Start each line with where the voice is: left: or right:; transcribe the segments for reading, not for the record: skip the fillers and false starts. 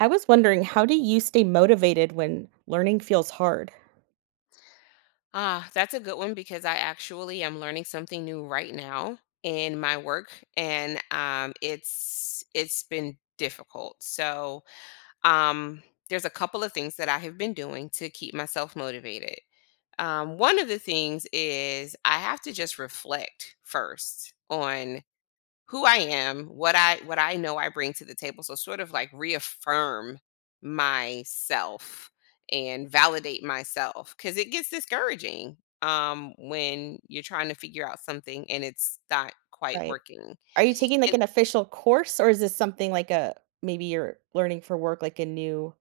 right: I was wondering, how do you stay motivated when learning feels hard?
left: Ah, that's a good one because I actually am learning something new right now in my work and it's been difficult. So, um there's a couple of things that I have been doing to keep myself motivated. One of the things is I have to just reflect first on who I am, what I know I bring to the table. So sort of like reaffirm myself and validate myself because it gets discouraging when you're trying to figure out something and it's not quite
right: Right.
left: working.
right: Are you taking like
left: And
right: an official course or is this something like a maybe you're learning for work like a new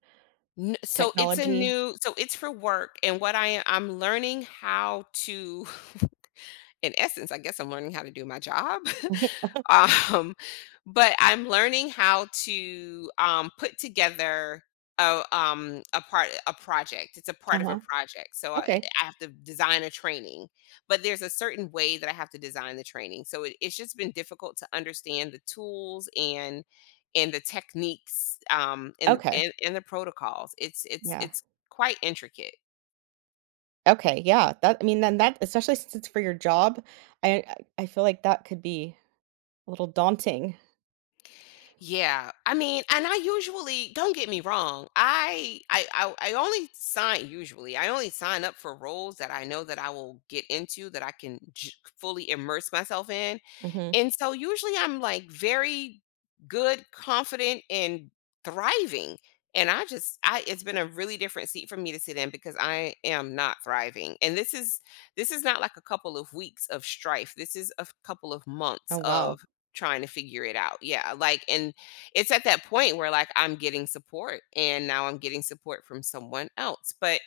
left: n- so it's a
right: technology?
left: new so it's for work and what I I'm learning how to in essence, I guess I'm learning how to do my job. um, but I'm learning how to put together a project. It's a part of a
right: Uh-huh.
left: project. So
right: Okay.
left: I have to design a training, but there's a certain way that I have to design the training. So it's just been difficult to understand the tools and the techniques and the
right: Okay.
left: and the protocols. It's it's
right: Yeah.
left: it's quite intricate.
right: Okay. Yeah. That then that especially since it's for your job, I I feel like that could be a little daunting.
left: Yeah. I mean, and I usually don't. Get me wrong, I only sign usually. I only sign up for roles that I know that I will get into that fully immerse myself in.
right: Mhm.
left: And so usually I'm like very good, confident and thriving. And I just I it's been a really different seat for me to sit in because I am not thriving. And this is not like a couple of weeks of strife. This is a couple of
right: Oh
left: months
right: wow.
left: of trying to figure it out. Yeah, like and it's at that point where like I'm getting support and now I'm getting support from someone else. But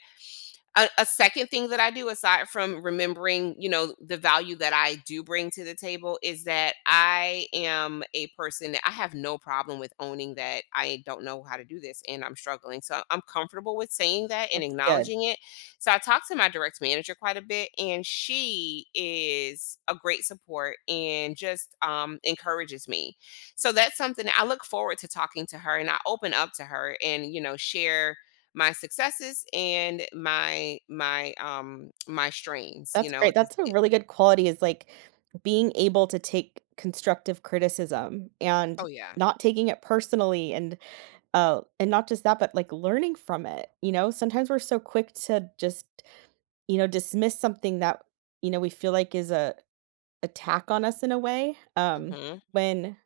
left: a second thing that I do aside from remembering, you know, the value that I do bring to the table is that I am a person that I have no problem with owning that I don't know how to do this and I'm struggling. So I'm comfortable with saying that and
right: That's good.
left: acknowledging it. So I talk to my direct manager quite a bit and she is a great support and just encourages me. So that's something that I look forward to talking to her and I open up to her and, you know, share my successes and my strains, you
right: That's
left: know,
right: great.
left: at this.
right: That's a really good quality is like being able to take constructive criticism and
left: Oh yeah.
right: not taking it personally and not just that but like learning from it. Sometimes we're so quick to just, dismiss something that, we feel like is a attack on us in a way.
left: Mhm.
right: When,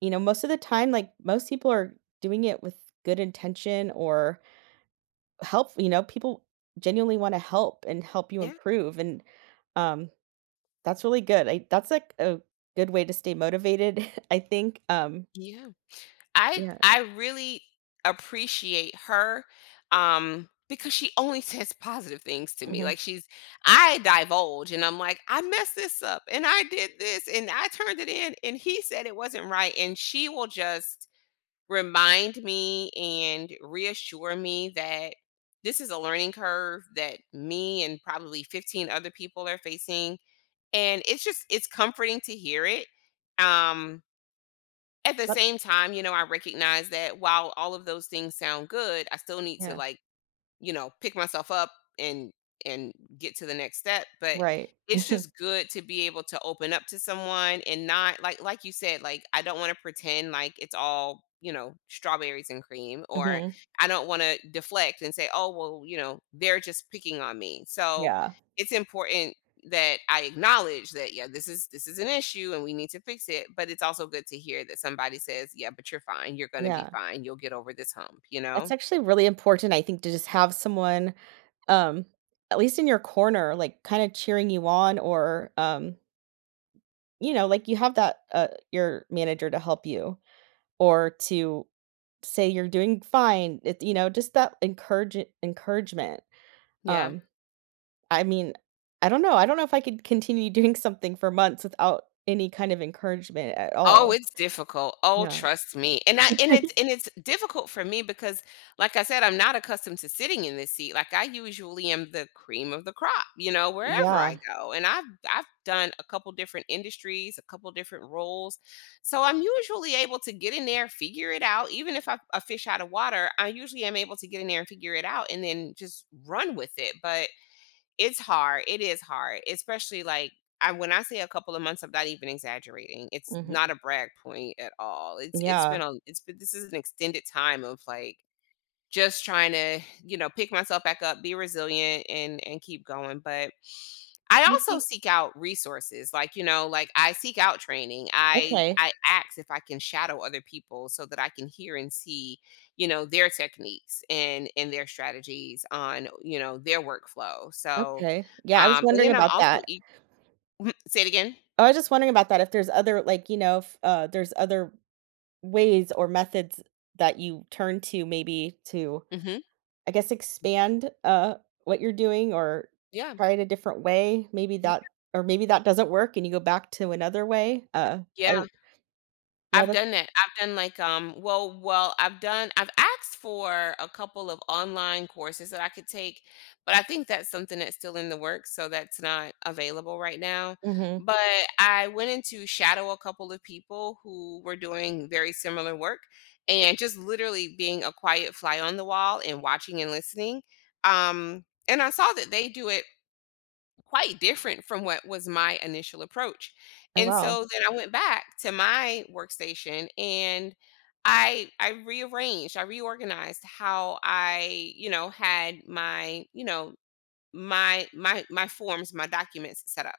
right: most of the time like most people are doing it with good intention or help, people genuinely want to help and help you
left: Yeah.
right: improve and um That's really good. I that's, like, a good way to stay motivated, I think,
left: Yeah. I
right: yeah,
left: I really appreciate her because she only says positive things to me.
right: mhm,
left: Like she's I divulge and I'm like, I messed this up and I did this and I turned it in and he said it wasn't right and she will just remind me and reassure me that this is a learning curve that me and probably 15 other people are facing and it's comforting to hear it um at the same time, you know, I recognize that while all of those things sound good, I still need to
right: yeah,
left: like, you know, pick myself up and and get to the next step, but
right: right,
left: it's just good to be able to open up to someone and not like, like you said, like I don't want to pretend like it's all, you know, strawberries and cream or
right: mhm,
left: I don't want to deflect and say, "Oh, well, you know, they're just picking on me." So,
right: yeah,
left: it's important that I acknowledge that, yeah, this is an issue and we need to fix it, but it's also good to hear that somebody says, "Yeah, but you're fine. You're going to be
right: yeah.
left: fine. You'll get over this hump," you
right: That's
left: know?
right: actually really important, I think, to just have someone, um, at least in your corner, like, kinda cheering you on or, you know, like, you have that, your manager to help you or to say you're doing fine, it you know, just that encouragement,
left: Yeah.
right: um I mean, I don't know. I don't know if I could continue doing something for months without any kind of encouragement at
left: Oh,
right: all.
left: it's difficult. Oh,
right: Yeah.
left: trust me. And it's difficult for me because like I said, I'm not accustomed to sitting in this seat. Like I usually am the cream of the crop, you know, wherever
right: Yeah.
left: I go. And I've done a couple different industries, a couple different roles. So I'm usually able to get in there, figure it out. Even if I a fish out of water, I usually am able to get in there and figure it out and then just run with it. But it's hard. It is hard, especially like I when I say a couple of months, I'm not even exaggerating. It's
right: Mhm.
left: not a brag point at all. It's been
right: Yeah.
left: a it's been this is an extended time of like just trying to, you know, pick myself back up, be resilient and keep going. But I
right: You
left: also
right: think
left: seek out resources, like, you know, like I seek out training. I
right: okay,
left: I ask if I can shadow other people so that I can hear and see, you know, their techniques and their strategies on, you know, their workflow. So,
right: okay. Yeah, I was
left: and
right: wondering
left: then I'm
right: about
left: also
right: that.
left: say it again.
right: I was just wondering about that if there's other like, you know, if, there's other ways or methods that you turn to maybe to,
left: hmm.
right: I guess, expand, what you're doing or
left: Yeah.
right: try it a different way. Maybe that or maybe that doesn't work and you go back to another way. I
left: Yeah.
right: yeah,
left: I've
right: that
left: done that. I've done like, well, I've asked for a couple of online courses that I could take, but I think that's something that's still in the works, so that's not available right now.
right: Mhm.
left: But I went in to shadow a couple of people who were doing very similar work and just literally being a quiet fly on the wall and watching and listening. And I saw that they do it quite different from what was my initial approach.
right: Oh,
left: And
right: wow.
left: so then I went back to my workstation and I rearranged, I reorganized how I, you know, had my, you know, my forms, my documents set up.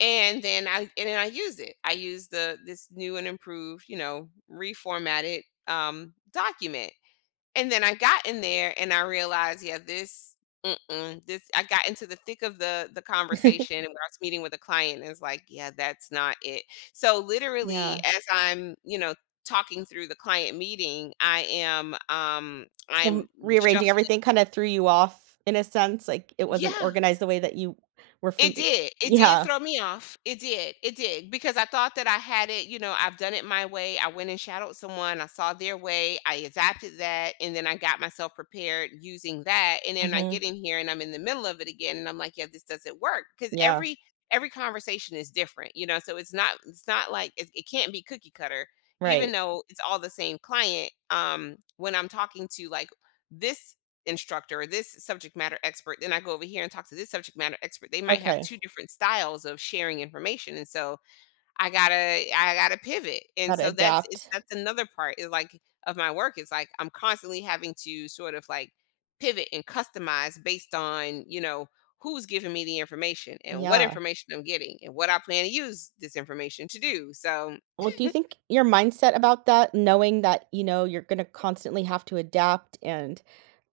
left: And then I used it. I used the this new and improved, you know, reformatted document and then I got in there and I realized, yeah, this, mm-mm, this. I got into the thick of the conversation, and I was meeting with a client, and it's like, yeah, that's not it. So literally,
right: Yeah.
left: as I'm, you know, talking through the client meeting, I am,
right: So,
left: I'm
right: rearranging
left: shuffling.
right: everything kinda threw you off in a sense, like, it wasn't
left: Yeah,
right: organized the way that you were
left: it
right: familiar.
left: did. It did
right: Yeah.
left: throw me off. It did. It did because I thought that I had it. You know, I've done it my way. I went and shadowed someone. I saw their way. I adapted that, and then I got myself prepared using that. And then I
right: Mhm.
left: get in here and I'm in the middle of it again, and I'm like, yeah, this doesn't work because
right: Yeah.
left: every conversation is different. You know, so it's not like it can't be cookie cutter. Even
right: Right.
left: though it's all the same client, when I'm talking to like this instructor or this subject matter expert. Then I go over here and talk to this subject matter expert. They might have
right: Okay.
left: two different styles of sharing information. And so I gotta I gotta pivot. And
right: Gotta
left: so
right: adapt.
left: that's another part is like of my work. It's like I'm constantly having to sort of like pivot and customize based on, you know, who's giving me the information and what
right: Yeah.
left: information I'm getting and what I plan to use this information to do. So
right: Well, do you think your mindset about that, knowing that, you know, you're gonna constantly have to adapt and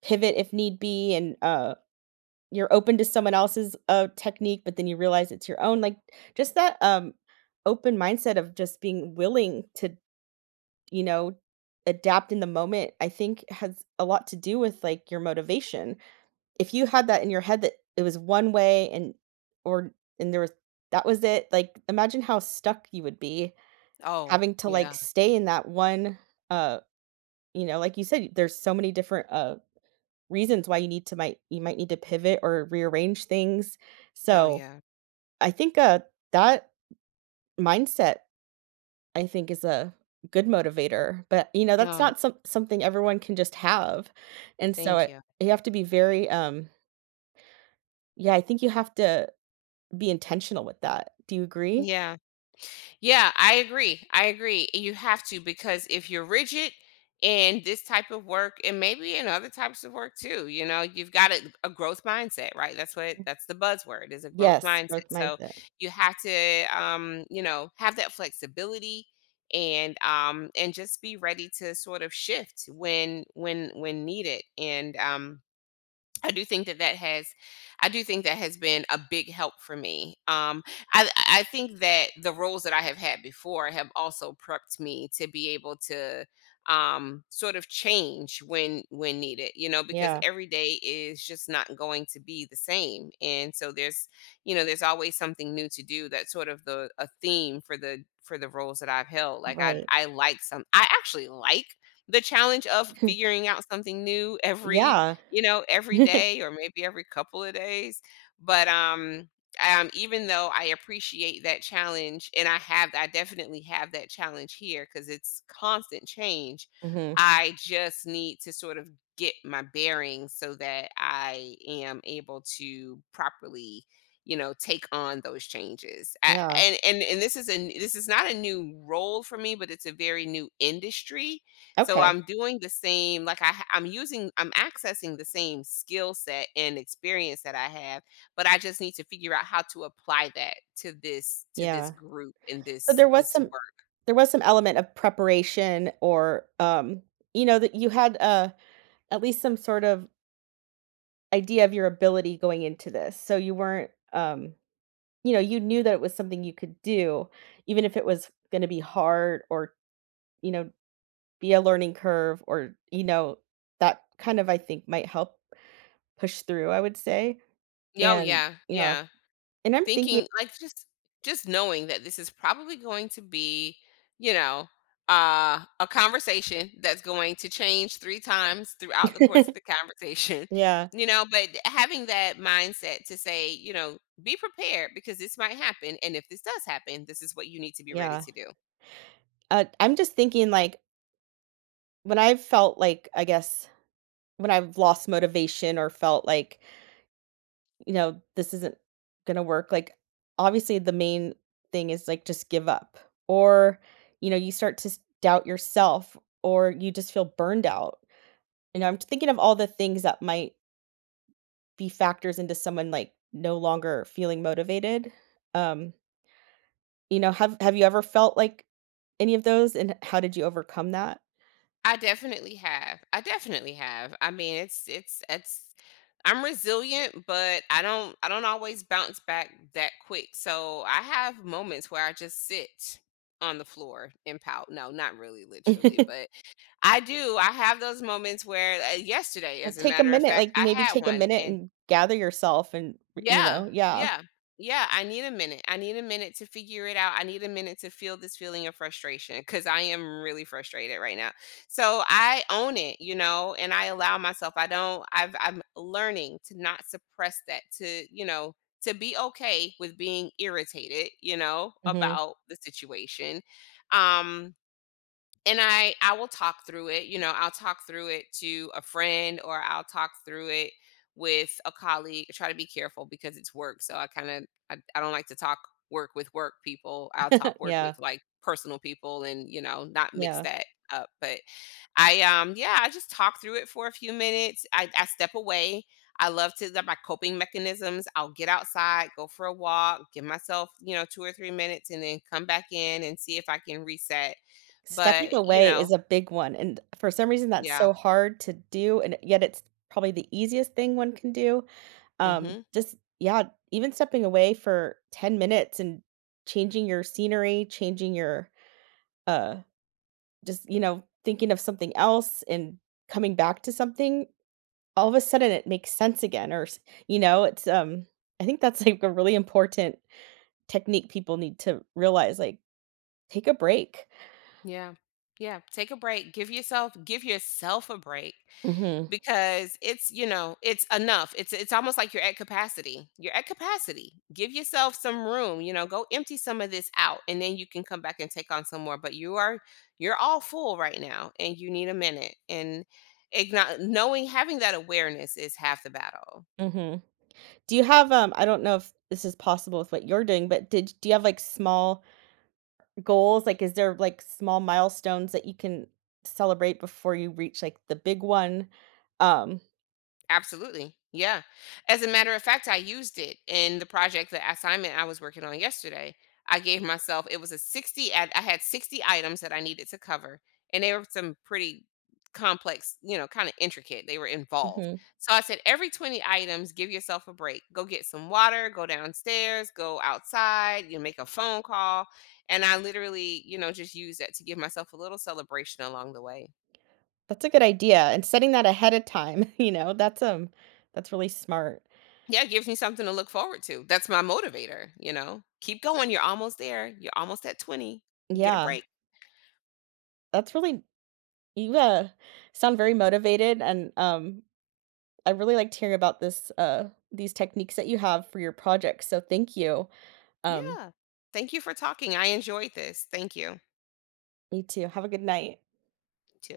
right: pivot if need be and, you're open to someone else's, technique, but then you realize it's your own, like, just that, open mindset of just being willing to you know, adapt in the moment, I think has a lot to do with like your motivation. If you had that in your head that it was one way and or and there was that was it, like imagine how stuck you would be
left: oh
right: having to like
left: yeah.
right: stay in that one uh you know, like you said, there's so many different reasons why you need to might you might need to pivot or rearrange things.
left: Oh
right: So
left: yeah.
right: I think that mindset I think is a good motivator, but, you know, that's
left: No,
right: not something everyone can just have, and so
left: thank
right: it
left: you.
right: you have to be very, yeah, I think you have to be intentional with that. Do you agree?
left: Yeah. Yeah, I agree. I agree. You have to because if you're rigid in this type of work and maybe in other types of work too, you know, you've got a growth mindset, right? That's what that's the buzzword is a growth
right: Yes,
left: mindset.
right: growth
left: So
right: mindset.
left: you have to you know, have that flexibility and just be ready to sort of shift when when needed. And I do think that that has, I do think that has been a big help for me. I think that the roles that I have had before have also prepped me to be able to sort of change when needed, you know, because
right: Yeah,
left: every day is just not going to be the same, and so there's, you know, there's always something new to do. That's sort of the a theme for the roles that I've held. Like I
right: right.
left: I like some, I actually like the challenge of figuring out something new every
right: Yeah.
left: you know, every day or maybe every couple of days. But even though I appreciate that challenge, and I definitely have that challenge here because it's constant change.
right: Mhm.
left: I just need to sort of get my bearings so that I am able to properly, you know, take on those changes. I,
right: Yeah.
left: and this is a this is not a new role for me, but it's a very new industry, so
right: Okay.
left: I'm doing the same, like I'm using, I'm accessing the same skill set and experience that I have, but I just need to figure out how to apply that to this
right: Yeah.
left: group and
right: So
left: this, this work.
right: there was some element of preparation or, you know, that you had, at least some sort of idea of your ability going into this, so you weren't, you know, you knew that it was something you could do, even if it was gonna be hard or, you know, be a learning curve or, you know, that kind of I think might help push through, I would say.
left: Yeah, oh
right: And
left: yeah,
right: yeah,
left: yeah.
right: and I'm thinking
left: Thinking like, just knowing that this is probably going to be, you know, a conversation that's going to change 3 times throughout the course of the conversation,
right: Yeah,
left: you know, but having that mindset to say, you know, "Be prepared because this might happen, and if this does happen, this is what you need to be ready
right: yeah.
left: to do."
right: I'm just thinking like when I've felt like I guess when I've lost motivation or felt like you know, this isn't gonna work. Like, obviously, the main thing is like just give up, or you know, you start to doubt yourself, or you just feel burned out. You know, I'm thinking of all the things that might be factors into someone like no longer feeling motivated. Um, you know, have you ever felt like any of those, and how did you overcome that?
left: I definitely have. I definitely have. I mean, it's I'm resilient, but I don't always bounce back that quick. So I have moments where I just sit on the floor and pout. No, not really literally, but I do. I have those moments where yesterday
right: Well,
left: as a
right: take a
left: matter of
right: minute,
left: fact,
right: like
left: I
right: maybe
left: had
right: take a
left: one
right: minute
left: and
right: and gather yourself, and you
left: yeah,
right: know, yeah.
left: yeah, yeah. I need a minute. I need a minute to figure it out. I need a minute to feel this feeling of frustration because I am really frustrated right now. So I own it, you know, and I allow myself. I don't. I've. I'm learning to not suppress that. To, you know, to be okay with being irritated, you know,
right: Hmm.
left: about the situation. Um, and I will talk through it, you know, I'll talk through it to a friend or I'll talk through it with a colleague. I try to be careful because it's work so I kind of I don't like to talk work with work people. I'll talk work with
right: Yeah,
left: like personal people and you know not mix
right: yeah.
left: that up. But I yeah I just talk through it for a few minutes. I step away. I love to that my coping mechanisms. I'll get outside, go for a walk, give myself, you know, 2 or 3 minutes and then come back in and see if I can reset.
right: Stepping
left: But, you
right: away is
left: know,
right: a big one, and for some reason, that's
left: yeah.
right: so hard to do, and yet it's probably the easiest thing one can do.
left: Mhm.
right: Just yeah, even stepping away for 10 minutes and changing your scenery, changing your uh just, you know, thinking of something else and coming back to something, all of a sudden it makes sense again or you know, it's I think that's like a really important technique people need to realize like take a break.
left: Yeah. Yeah, take a break. Give yourself a break
right: Mhm.
left: because it's, you know, it's enough. It's almost like you're at capacity. You're at capacity. Give yourself some room, you know, go empty some of this out and then you can come back and take on some more, but you are you're all full right now and you need a minute and knowing, having that awareness is half the battle.
right: Mhm. Do you have, I don't know if this is possible with what you're doing, but did do you have, like, small goals? Like, is there, like, small milestones that you can celebrate before you reach, like, the big one? Um
left: Absolutely. Yeah. As a matter of fact, I used it in the project, the assignment I was working on yesterday. I gave myself, it was a I had 60 items that I needed to cover, and they were some pretty complex, you know, kind of intricate. They were involved.
right: mhm.
left: So I said, every 20 items, give yourself a break. Go get some water, go downstairs, go outside, you know, make a phone call. And I literally, you know, just used that to give myself a little celebration along the way.
right: That's a good idea, and setting that ahead of time, you know, that's really smart.
left: Yeah, it gives me something to look forward to. That's my motivator, you know. Keep going. You're almost there. You're almost at 20. You Get a
right: Yeah,
left: break.
right: that's really you, sound very motivated, and, I really liked hearing about this, these techniques that you have for your projects, so thank you. Um,
left: Yeah. Thank you for talking. I enjoyed this. Thank you.
right: me too. Have a good night.
left: Too.